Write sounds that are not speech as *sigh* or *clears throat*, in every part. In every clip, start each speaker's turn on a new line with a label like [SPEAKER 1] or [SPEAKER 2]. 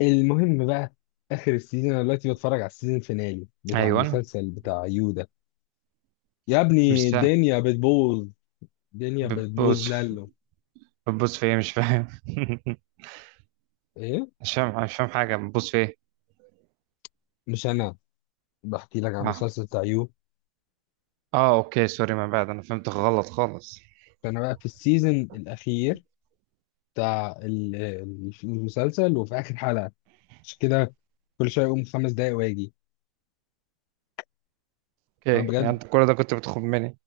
[SPEAKER 1] المهم بقى، اخر السيزون. انا دلوقتي بتفرج على السيزون الفينالي بتاع
[SPEAKER 2] ايوه.
[SPEAKER 1] المسلسل بتاع يودا. يا
[SPEAKER 2] مش
[SPEAKER 1] ابني
[SPEAKER 2] سهل.
[SPEAKER 1] الدنيا بتبوظ، الدنيا بتبوظ
[SPEAKER 2] بتبص في-
[SPEAKER 1] لالو.
[SPEAKER 2] بتبص في ايه؟ مش فاهم. *laughs*
[SPEAKER 1] ايه؟
[SPEAKER 2] مش فاهم حاجه. بتبص في ايه؟
[SPEAKER 1] مش انا، بحكي لك على
[SPEAKER 2] اه.
[SPEAKER 1] المسلسل بتاع يو.
[SPEAKER 2] اه، اوكي سوري، ما بعد انا فهمت غلط خالص.
[SPEAKER 1] فانا بقى في السيزون الاخير بتاع المسلسل وفي اخر حلقه، مش كده، كل شويه اقوم خمس دقايق واجي.
[SPEAKER 2] اوكي،
[SPEAKER 1] انا
[SPEAKER 2] يعني
[SPEAKER 1] بجد،
[SPEAKER 2] انت كل ده كنت بتخم مني؟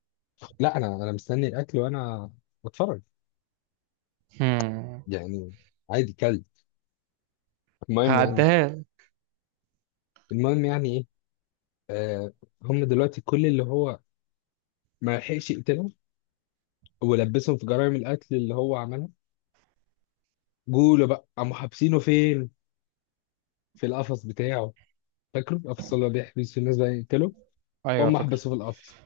[SPEAKER 1] لا انا مستني الاكل وانا بتفرج،
[SPEAKER 2] هم.
[SPEAKER 1] يعني عادي كلب. المهم يعني،
[SPEAKER 2] هعديها لك.
[SPEAKER 1] المهم يعني ايه آه هم دلوقتي كل اللي هو ما لحقش يقتلهم ولبسهم في جرائم القتل اللي هو عملها، جوله بقى قاموا حابسينه فين؟ في القفص بتاعه، فاكره القفص اللي هو بيحبس في الناس بقى يقتله.
[SPEAKER 2] ايوه
[SPEAKER 1] هم
[SPEAKER 2] فاكر.
[SPEAKER 1] حبسوه في القفص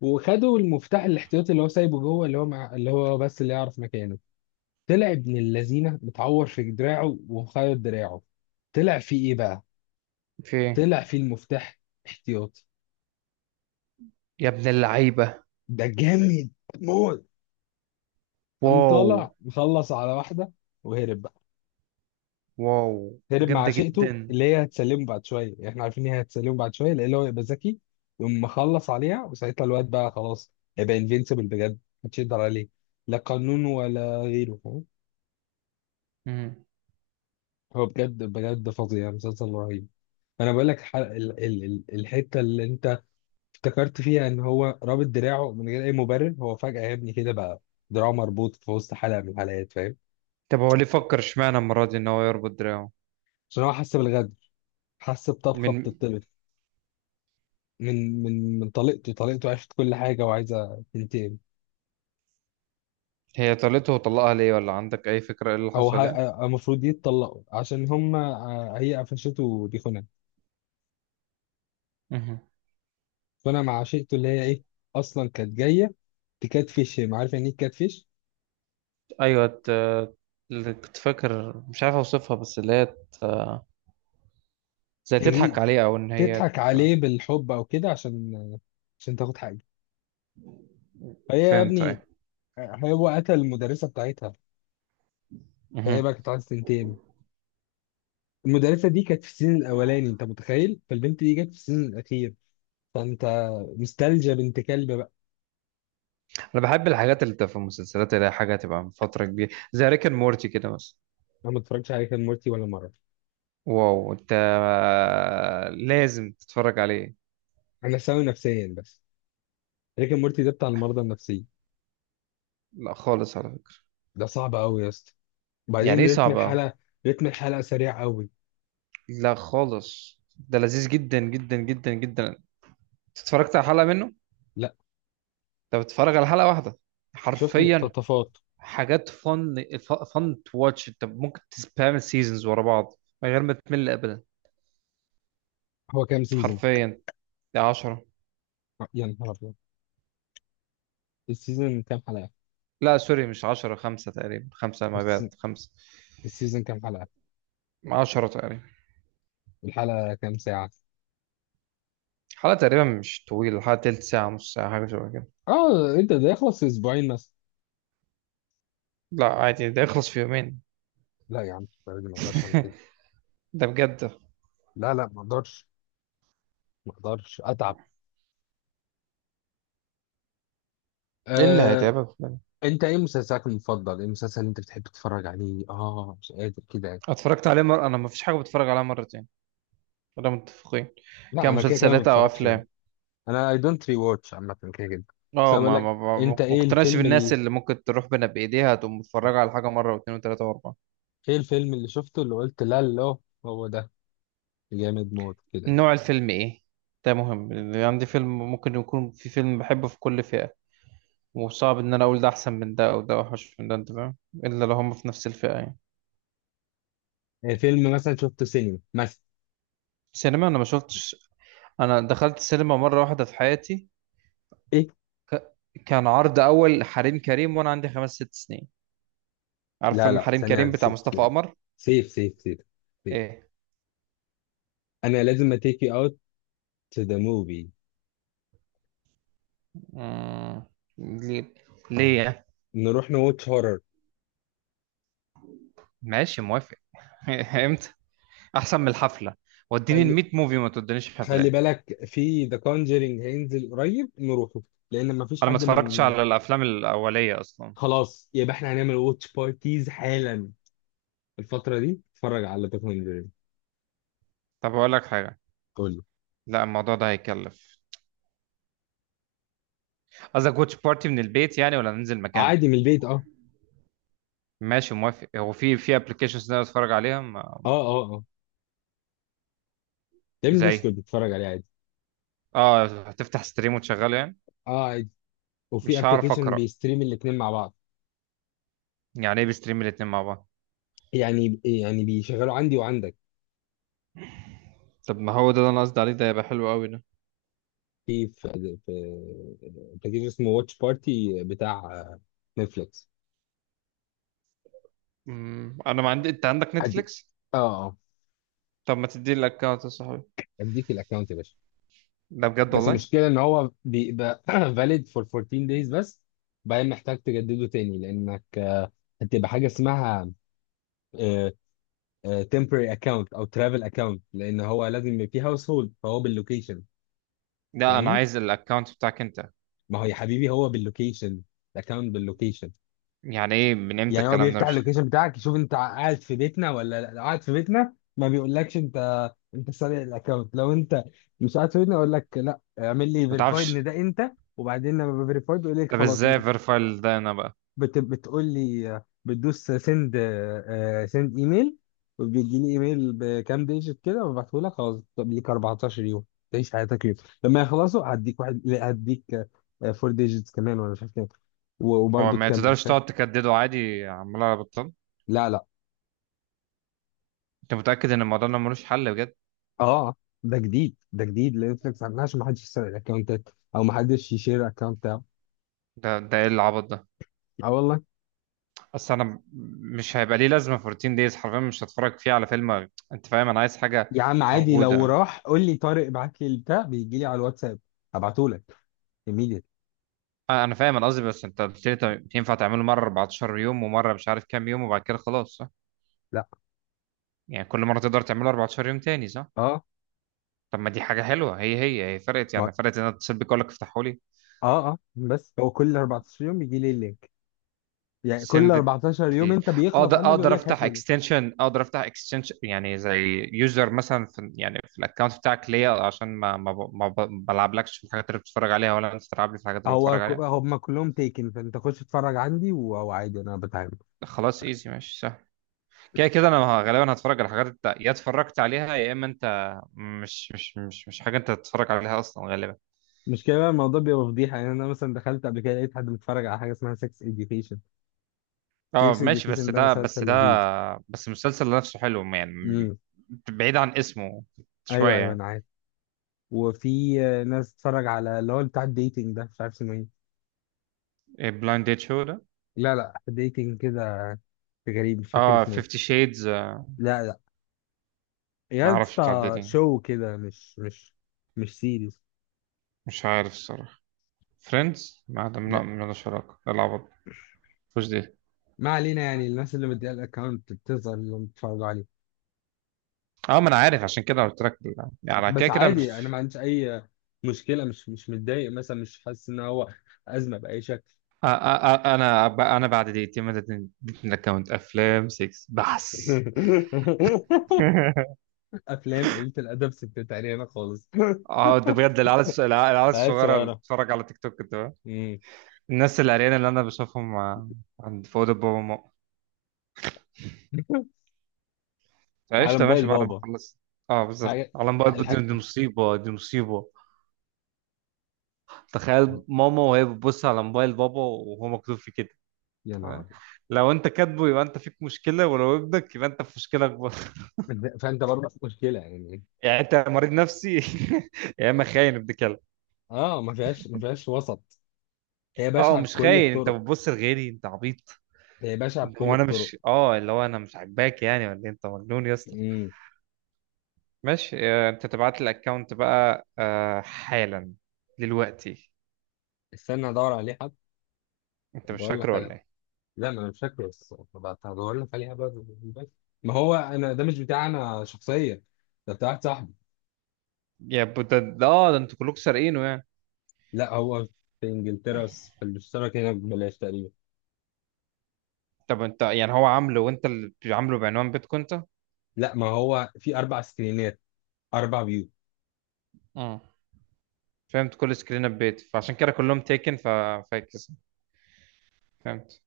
[SPEAKER 1] وخدوا المفتاح الاحتياطي اللي هو سايبه جوه اللي هو مع، اللي هو بس اللي يعرف مكانه. طلع ابن اللذينه متعور في دراعه ومخيط دراعه. طلع فيه ايه بقى؟
[SPEAKER 2] في ايه؟
[SPEAKER 1] طلع فيه المفتاح احتياطي.
[SPEAKER 2] يا ابن اللعيبه!
[SPEAKER 1] ده جامد موت. قام
[SPEAKER 2] واو.
[SPEAKER 1] طالع مخلص على واحده وهرب بقى.
[SPEAKER 2] واو،
[SPEAKER 1] هرب مع
[SPEAKER 2] جامده جدا.
[SPEAKER 1] عشيقته اللي هي هتسلمه بعد شويه، احنا عارفين ان هي هتسلمه بعد شويه لان هو يبقى ذكي يقوم مخلص عليها، وساعتها الواد بقى خلاص هيبقى انفينسيبل بجد، محدش يقدر عليه، لا قانون ولا غيره، فاهم؟
[SPEAKER 2] مم.
[SPEAKER 1] هو بجد بجد فظيع، مسلسل رهيب. انا بقول لك الحته اللي انت افتكرت فيها ان هو رابط دراعه من غير اي مبرر، هو فجاه يا ابني كده بقى دراعه مربوط في وسط حلقه من الحلقات، فاهم؟
[SPEAKER 2] طب هو ليه فكر، اشمعنى المره دي ان هو يربط دراعه؟
[SPEAKER 1] عشان هو حس بالغدر، حس بطبخه
[SPEAKER 2] من.
[SPEAKER 1] بتطبخ من طليقته. طليقته عرفت كل حاجه وعايزه تنتقم.
[SPEAKER 2] هي طلته وطلقها ليه، ولا عندك اي فكره ايه اللي
[SPEAKER 1] او
[SPEAKER 2] حصل يعني؟
[SPEAKER 1] المفروض يتطلقوا عشان هم هي قفشته، دي خناقه.
[SPEAKER 2] مهم.
[SPEAKER 1] فانا مع عشيقته اللي هي ايه، اصلا كانت جايه تكاتفش، ما عارف يعني ايه تكاتفش،
[SPEAKER 2] ايوه. اللي كنت فاكر مش عارف اوصفها، بس زي تضحك
[SPEAKER 1] تجي
[SPEAKER 2] عليه، او
[SPEAKER 1] تضحك عليه بالحب او كده، عشان تاخد حاجه. فهي يا
[SPEAKER 2] فهمت
[SPEAKER 1] ابني،
[SPEAKER 2] ايه.
[SPEAKER 1] هو قتل المدرسه بتاعتها، فهي
[SPEAKER 2] مهم.
[SPEAKER 1] بقى كانت عايزه تنتقم. المدرسه دي كانت في السيزون الاولاني، انت متخيل؟ فالبنت دي جت في السيزون الاخير، فانت مستلجه بنت كلب بقى.
[SPEAKER 2] انا بحب الحاجات اللي بتبقى في المسلسلات اللي هي حاجه تبقى من فتره كبيره، زي ريك اند مورتي كده مثلا.
[SPEAKER 1] انا ما اتفرجتش على ريك اند مورتي ولا مره.
[SPEAKER 2] واو، انت لازم تتفرج عليه.
[SPEAKER 1] انا سوي نفسيا بس، ريك اند مورتي ده بتاع المرضى النفسيه،
[SPEAKER 2] لا خالص على فكره.
[SPEAKER 1] ده صعب قوي يا اسطى.
[SPEAKER 2] يعني
[SPEAKER 1] وبعدين
[SPEAKER 2] ايه
[SPEAKER 1] رتم
[SPEAKER 2] صعبه؟
[SPEAKER 1] الحلقه، رتم الحلقه سريع قوي.
[SPEAKER 2] لا خالص، ده لذيذ جدا جدا جدا جدا. أنت اتفرجت على حلقه منه؟
[SPEAKER 1] لا،
[SPEAKER 2] انت بتتفرج على حلقه واحده؟
[SPEAKER 1] شفت
[SPEAKER 2] حرفيا
[SPEAKER 1] مقتطفات.
[SPEAKER 2] حاجات فن. فن تو واتش. انت ممكن تسبام سيزونز ورا بعض من غير ما تمل ابدا.
[SPEAKER 1] هو كام سيزون؟
[SPEAKER 2] حرفيا ده 10.
[SPEAKER 1] يا نهار ابيض. السيزون كام حلقه؟
[SPEAKER 2] لا سوري، مش 10، خمسة تقريبا، خمسة ما
[SPEAKER 1] السيزون
[SPEAKER 2] بعد خمسة.
[SPEAKER 1] السيزون كام حلقه؟
[SPEAKER 2] 10 تقريبا.
[SPEAKER 1] الحلقه كام ساعه؟
[SPEAKER 2] حلقة تقريبا مش طويلة، حلقة تلت ساعة، نص ساعة، حاجة شبه كده.
[SPEAKER 1] اه انت ده يخلص في اسبوعين مثلا؟
[SPEAKER 2] لا عادي، ده يخلص في يومين.
[SPEAKER 1] لا يا عم لا، ما اقدرش اعمل
[SPEAKER 2] *laughs*
[SPEAKER 1] كده.
[SPEAKER 2] ده بجد.
[SPEAKER 1] لا لا ما اقدرش، ما اقدرش اتعب.
[SPEAKER 2] ايه اللي
[SPEAKER 1] آه.
[SPEAKER 2] هيتعبك يعني؟
[SPEAKER 1] انت ايه مسلسلك المفضل؟ ايه المسلسل اللي انت بتحب تتفرج عليه؟ اه مش قادر كده يعني.
[SPEAKER 2] اتفرجت عليه مرة، انا ما فيش حاجة بتفرج عليها مرتين، ولا متفقين؟
[SPEAKER 1] لا انا كده كده ما
[SPEAKER 2] كمسلسلات او
[SPEAKER 1] بتفرجش،
[SPEAKER 2] افلام.
[SPEAKER 1] انا اي دونت ري واتش عامه كده كده. بس
[SPEAKER 2] اه،
[SPEAKER 1] أنا بقول لك، انت
[SPEAKER 2] ما
[SPEAKER 1] ايه
[SPEAKER 2] كنتناش
[SPEAKER 1] الفيلم،
[SPEAKER 2] بالناس اللي ممكن تروح بنا بايديها تقوم متفرجه على حاجه مره واثنين وثلاثه واربعه.
[SPEAKER 1] ايه الفيلم اللي شفته اللي قلت لا لا هو ده، جامد موت كده؟
[SPEAKER 2] نوع الفيلم ايه؟ ده مهم. اللي عندي، فيلم ممكن يكون في فيلم بحبه في كل فئه، وصعب ان انا اقول ده احسن من ده او ده اوحش من ده، انت فاهم؟ الا لو هم في نفس الفئه يعني.
[SPEAKER 1] ايه فيلم مثلا شفته سينما مثلا؟
[SPEAKER 2] سينما انا ما شفتش. انا دخلت السينما مره واحده في حياتي.
[SPEAKER 1] ايه؟
[SPEAKER 2] ك... كان عرض اول حريم كريم وانا عندي خمس ست سنين. عارف
[SPEAKER 1] لا
[SPEAKER 2] فيلم
[SPEAKER 1] لا
[SPEAKER 2] حريم
[SPEAKER 1] ثانية
[SPEAKER 2] كريم
[SPEAKER 1] واحدة،
[SPEAKER 2] بتاع
[SPEAKER 1] سيف،
[SPEAKER 2] مصطفى قمر؟
[SPEAKER 1] سيف، سيف.
[SPEAKER 2] ايه.
[SPEAKER 1] انا لازم اتيك يو اوت تو ذا موفي.
[SPEAKER 2] مم... ليه؟ ليه يعني؟
[SPEAKER 1] نروح نواتش هورر.
[SPEAKER 2] ماشي موافق. *laughs* امتى؟ احسن من الحفله. وديني ال
[SPEAKER 1] خلي
[SPEAKER 2] 100 موفي ما تودينيش
[SPEAKER 1] خلي
[SPEAKER 2] حفلات.
[SPEAKER 1] بالك في ذا كونجرينج هينزل قريب، نروحه لان مفيش
[SPEAKER 2] انا ما
[SPEAKER 1] حد
[SPEAKER 2] اتفرجتش
[SPEAKER 1] من،
[SPEAKER 2] على الافلام الاوليه اصلا.
[SPEAKER 1] خلاص يبقى احنا هنعمل واتش بارتيز حالا الفترة دي، اتفرج على ذا كونجرينج.
[SPEAKER 2] طب اقول لك حاجه.
[SPEAKER 1] قول لي.
[SPEAKER 2] لا، الموضوع ده هيكلف. قصدك واتش بارتي من البيت يعني، ولا ننزل مكان؟
[SPEAKER 1] عادي من البيت، اه
[SPEAKER 2] ماشي موافق. هو في في ابلكيشنز نقدر اتفرج عليها ما...
[SPEAKER 1] اه اه اه يا ابني ده اسود
[SPEAKER 2] زي.
[SPEAKER 1] بتتفرج عليه عادي.
[SPEAKER 2] اه، هتفتح ستريم وتشغله يعني.
[SPEAKER 1] اه عادي، وفي
[SPEAKER 2] مش هعرف
[SPEAKER 1] ابلكيشن
[SPEAKER 2] اقرا.
[SPEAKER 1] بيستريم الاثنين مع بعض.
[SPEAKER 2] يعني ايه بستريم الاتنين مع بعض؟
[SPEAKER 1] يعني بيشغلوا عندي وعندك.
[SPEAKER 2] طب ما هو ده اللي انا قصدي عليه، ده يبقى حلو قوي ده.
[SPEAKER 1] في ابلكيشن اسمه واتش بارتي بتاع نتفليكس.
[SPEAKER 2] مم، انا ما عندي. انت عندك
[SPEAKER 1] ادي،
[SPEAKER 2] نتفليكس؟
[SPEAKER 1] اه اه،
[SPEAKER 2] طب ما تديني الاكونت يا صاحبي.
[SPEAKER 1] اديك الاكونت يا باشا.
[SPEAKER 2] ده بجد
[SPEAKER 1] بس
[SPEAKER 2] والله.
[SPEAKER 1] المشكله ان هو بيبقى *clears throat* valid for 14 days بس، بعدين محتاج تجدده تاني لانك هتبقى حاجه اسمها آه، temporary account او travel account، لان هو لازم يبقى فيه هاوس هولد فهو باللوكيشن،
[SPEAKER 2] لا، انا
[SPEAKER 1] فاهم؟
[SPEAKER 2] عايز الاكونت بتاعك انت.
[SPEAKER 1] ما هو يا حبيبي هو باللوكيشن، الاكونت باللوكيشن.
[SPEAKER 2] يعني ايه، من امتى
[SPEAKER 1] يعني هو
[SPEAKER 2] الكلام ده؟
[SPEAKER 1] بيفتح
[SPEAKER 2] مش فاهم.
[SPEAKER 1] اللوكيشن بتاعك يشوف انت قاعد في بيتنا ولا لا. لو قاعد في بيتنا ما بيقولكش انت، انت سارق الاكونت. لو انت مش قاعد في بيتنا يقول لك لا اعمل لي
[SPEAKER 2] ما
[SPEAKER 1] فيريفاي
[SPEAKER 2] تعرفش.
[SPEAKER 1] ان ده انت، وبعدين لما بفيريفاي بيقول لك
[SPEAKER 2] طب
[SPEAKER 1] خلاص انت.
[SPEAKER 2] ازاي فيرفايل ده انا بقى؟
[SPEAKER 1] بتقول لي بتدوس سند، سند ايميل، وبيجي لي ايميل بكام ديجيت كده وببعته لك خلاص. طب ليك 14 يوم تعيش حياتك يوم، لما يخلصوا هديك واحد، لا، هديك فور ديجيتس كمان ولا مش عارف كام،
[SPEAKER 2] هو
[SPEAKER 1] وبرضه
[SPEAKER 2] ما
[SPEAKER 1] تكمل،
[SPEAKER 2] تقدرش
[SPEAKER 1] فاهم؟
[SPEAKER 2] تقعد تكدده عادي عمال على بطال؟
[SPEAKER 1] لا لا.
[SPEAKER 2] انت متأكد ان الموضوع ده ملوش حل بجد؟
[SPEAKER 1] اه ده جديد، ده جديد لنتفليكس عاملها عشان ما حدش يسرق الاكونتات او ما حدش يشير اكونت بتاعه.
[SPEAKER 2] ده ايه العبط ده؟
[SPEAKER 1] اه والله.
[SPEAKER 2] اصل انا م- مش هيبقى ليه لازمة في روتين دايز، حرفيا مش هتفرج فيه على فيلم، انت فاهم؟ انا عايز حاجة
[SPEAKER 1] يا عم عادي لو
[SPEAKER 2] موجودة.
[SPEAKER 1] راح قول لي طارق ابعت لي البتاع، بيجي لي على الواتساب هبعته لك immediately.
[SPEAKER 2] آه، انا فاهم. انا قصدي، بس انت قلت لي طب ينفع تعمله مرة 14 يوم ومرة مش عارف كام يوم وبعد كده خلاص، صح؟
[SPEAKER 1] لا.
[SPEAKER 2] يعني كل مرة تقدر تعمله 14 يوم تاني، صح؟
[SPEAKER 1] اه
[SPEAKER 2] طب ما دي حاجة حلوة. هي فرقت
[SPEAKER 1] ما
[SPEAKER 2] يعني، فرقت ان انا اتصل بيك اقول لك افتحوا لي.
[SPEAKER 1] اه اه بس هو كل 14 يوم بيجي لي اللينك، يعني كل
[SPEAKER 2] send it
[SPEAKER 1] 14 يوم
[SPEAKER 2] please.
[SPEAKER 1] انت بيخلص
[SPEAKER 2] اقدر،
[SPEAKER 1] عندك يقول
[SPEAKER 2] اقدر
[SPEAKER 1] لك هات
[SPEAKER 2] افتح
[SPEAKER 1] لي لينك.
[SPEAKER 2] اكستنشن، اقدر افتح اكستنشن يعني زي يوزر مثلا، في يعني في الاكونت بتاعك ليا عشان ما ما ب- ما ب- بلعبلكش في الحاجات اللي بتتفرج عليها، ولا انت تلعب لي في الحاجات اللي
[SPEAKER 1] هو
[SPEAKER 2] بتتفرج عليها.
[SPEAKER 1] هم كلهم تيكن، فانت خش اتفرج عندي وعادي انا بتعامل.
[SPEAKER 2] خلاص ايزي، ماشي سهل. كده كده انا غالبا هتفرج على الحاجات يا اتفرجت عليها، يا اما انت مش حاجه انت تتفرج عليها اصلا غالبا.
[SPEAKER 1] مش كده بقى، الموضوع بيبقى فضيحه يعني. انا مثلا دخلت قبل كده لقيت حد بيتفرج على حاجه اسمها سكس education.
[SPEAKER 2] اه
[SPEAKER 1] سكس
[SPEAKER 2] ماشي، بس
[SPEAKER 1] اديوكيشن ده
[SPEAKER 2] ده بس
[SPEAKER 1] مسلسل
[SPEAKER 2] ده
[SPEAKER 1] لذيذ.
[SPEAKER 2] بس المسلسل نفسه حلو يعني
[SPEAKER 1] امم،
[SPEAKER 2] بعيد عن اسمه شويه
[SPEAKER 1] ايوه ايوه
[SPEAKER 2] يعني.
[SPEAKER 1] انا عارف. وفي ناس تتفرج على اللي هو بتاع الديتنج ده، مش عارف اسمه ايه.
[SPEAKER 2] بلايند ديت شو ده؟
[SPEAKER 1] لا لا، ديتنج كده غريب، مش فاكر
[SPEAKER 2] اه
[SPEAKER 1] اسمه ايه.
[SPEAKER 2] 50 شيدز؟
[SPEAKER 1] لا لا،
[SPEAKER 2] ما
[SPEAKER 1] يا
[SPEAKER 2] اعرفش بتاع
[SPEAKER 1] اسطى
[SPEAKER 2] الداتينج.
[SPEAKER 1] شو كده، مش سيريز.
[SPEAKER 2] مش عارف الصراحه. فريندز ما عندهم، لا
[SPEAKER 1] لا
[SPEAKER 2] مالهاش علاقه، لا العبط. مش دي.
[SPEAKER 1] ما علينا، يعني الناس اللي مديها الاكونت بتظهر اللي بيتفرجوا عليه.
[SPEAKER 2] اه ما انا عارف، عشان كده قلت لك يعني على كده
[SPEAKER 1] بس
[SPEAKER 2] كده
[SPEAKER 1] عادي انا
[SPEAKER 2] مش.
[SPEAKER 1] ما عنديش اي مشكله، مش متضايق مثلا، مش حاسس ان هو ازمه باي شكل.
[SPEAKER 2] انا بعد دقيقتين ما اديتني، اديتني الاكونت افلام 6 بس.
[SPEAKER 1] *laughs*
[SPEAKER 2] *laughs*
[SPEAKER 1] افلام قليله الادب، ستات علينا خالص.
[SPEAKER 2] اه ده بجد العيال العيال
[SPEAKER 1] *laughs* عيال
[SPEAKER 2] الصغيره اللي
[SPEAKER 1] صغيره.
[SPEAKER 2] بتتفرج على تيك توك ده.
[SPEAKER 1] مم.
[SPEAKER 2] الناس العريانه اللي انا بشوفهم، آه، عند في اوضه بابا وماما.
[SPEAKER 1] *laughs* على
[SPEAKER 2] فعشت ماشي
[SPEAKER 1] موبايل
[SPEAKER 2] بعد ما
[SPEAKER 1] بابا.
[SPEAKER 2] خلصت. اه بالظبط،
[SPEAKER 1] حاجه
[SPEAKER 2] على موبايل بابا،
[SPEAKER 1] الحاجه.
[SPEAKER 2] دي دي مصيبه، دي مصيبه. تخيل ماما وهي بتبص على موبايل بابا وهو مكتوب فيه كده.
[SPEAKER 1] يا
[SPEAKER 2] تمام؟
[SPEAKER 1] نهار
[SPEAKER 2] لو انت كاتبه يبقى انت فيك مشكله، ولو ابنك يبقى انت في مشكله اكبر.
[SPEAKER 1] أبيض. فانت برضه في مشكله يعني.
[SPEAKER 2] *laughs* يعني انت مريض نفسي، *laughs* يا اما خاين ابن كلب.
[SPEAKER 1] اه ما فيهاش، ما فيهاش وسط، هي
[SPEAKER 2] اه هو
[SPEAKER 1] بشعه
[SPEAKER 2] مش
[SPEAKER 1] بكل
[SPEAKER 2] خاين، انت
[SPEAKER 1] الطرق،
[SPEAKER 2] بتبص لغيري انت عبيط.
[SPEAKER 1] هي بشعه بكل
[SPEAKER 2] هو انا
[SPEAKER 1] الطرق.
[SPEAKER 2] مش، اه اللي هو انا مش عاجباك يعني ولا إيه؟ انت مجنون يا اسطى.
[SPEAKER 1] امم.
[SPEAKER 2] ماشي، آه، انت تبعت لي الاكونت بقى آه، حالا، دلوقتي.
[SPEAKER 1] استنى ادور عليه حد.
[SPEAKER 2] انت مش
[SPEAKER 1] بقول لك
[SPEAKER 2] فاكره ولا
[SPEAKER 1] على،
[SPEAKER 2] ايه؟
[SPEAKER 1] لا ما انا مش فاكره، بس هدور لك عليها بقى بالموبايل. ما هو انا ده مش بتاع انا شخصيا، ده بتاع واحد صاحبي.
[SPEAKER 2] يا ب- ده ده- اه ده انتوا كلكم سارقينه يعني؟
[SPEAKER 1] لا هو في انجلترا بس، في الاشتراك هنا ببلاش تقريبا.
[SPEAKER 2] طب انت يعني هو عامله وانت اللي عامله بعنوان بيتكم انت؟
[SPEAKER 1] لا ما هو في اربع سكرينات، اربع فيو.
[SPEAKER 2] اه فهمت، كل سكرين بيت فعشان كده كلهم تيكن ففاكس. فهمت.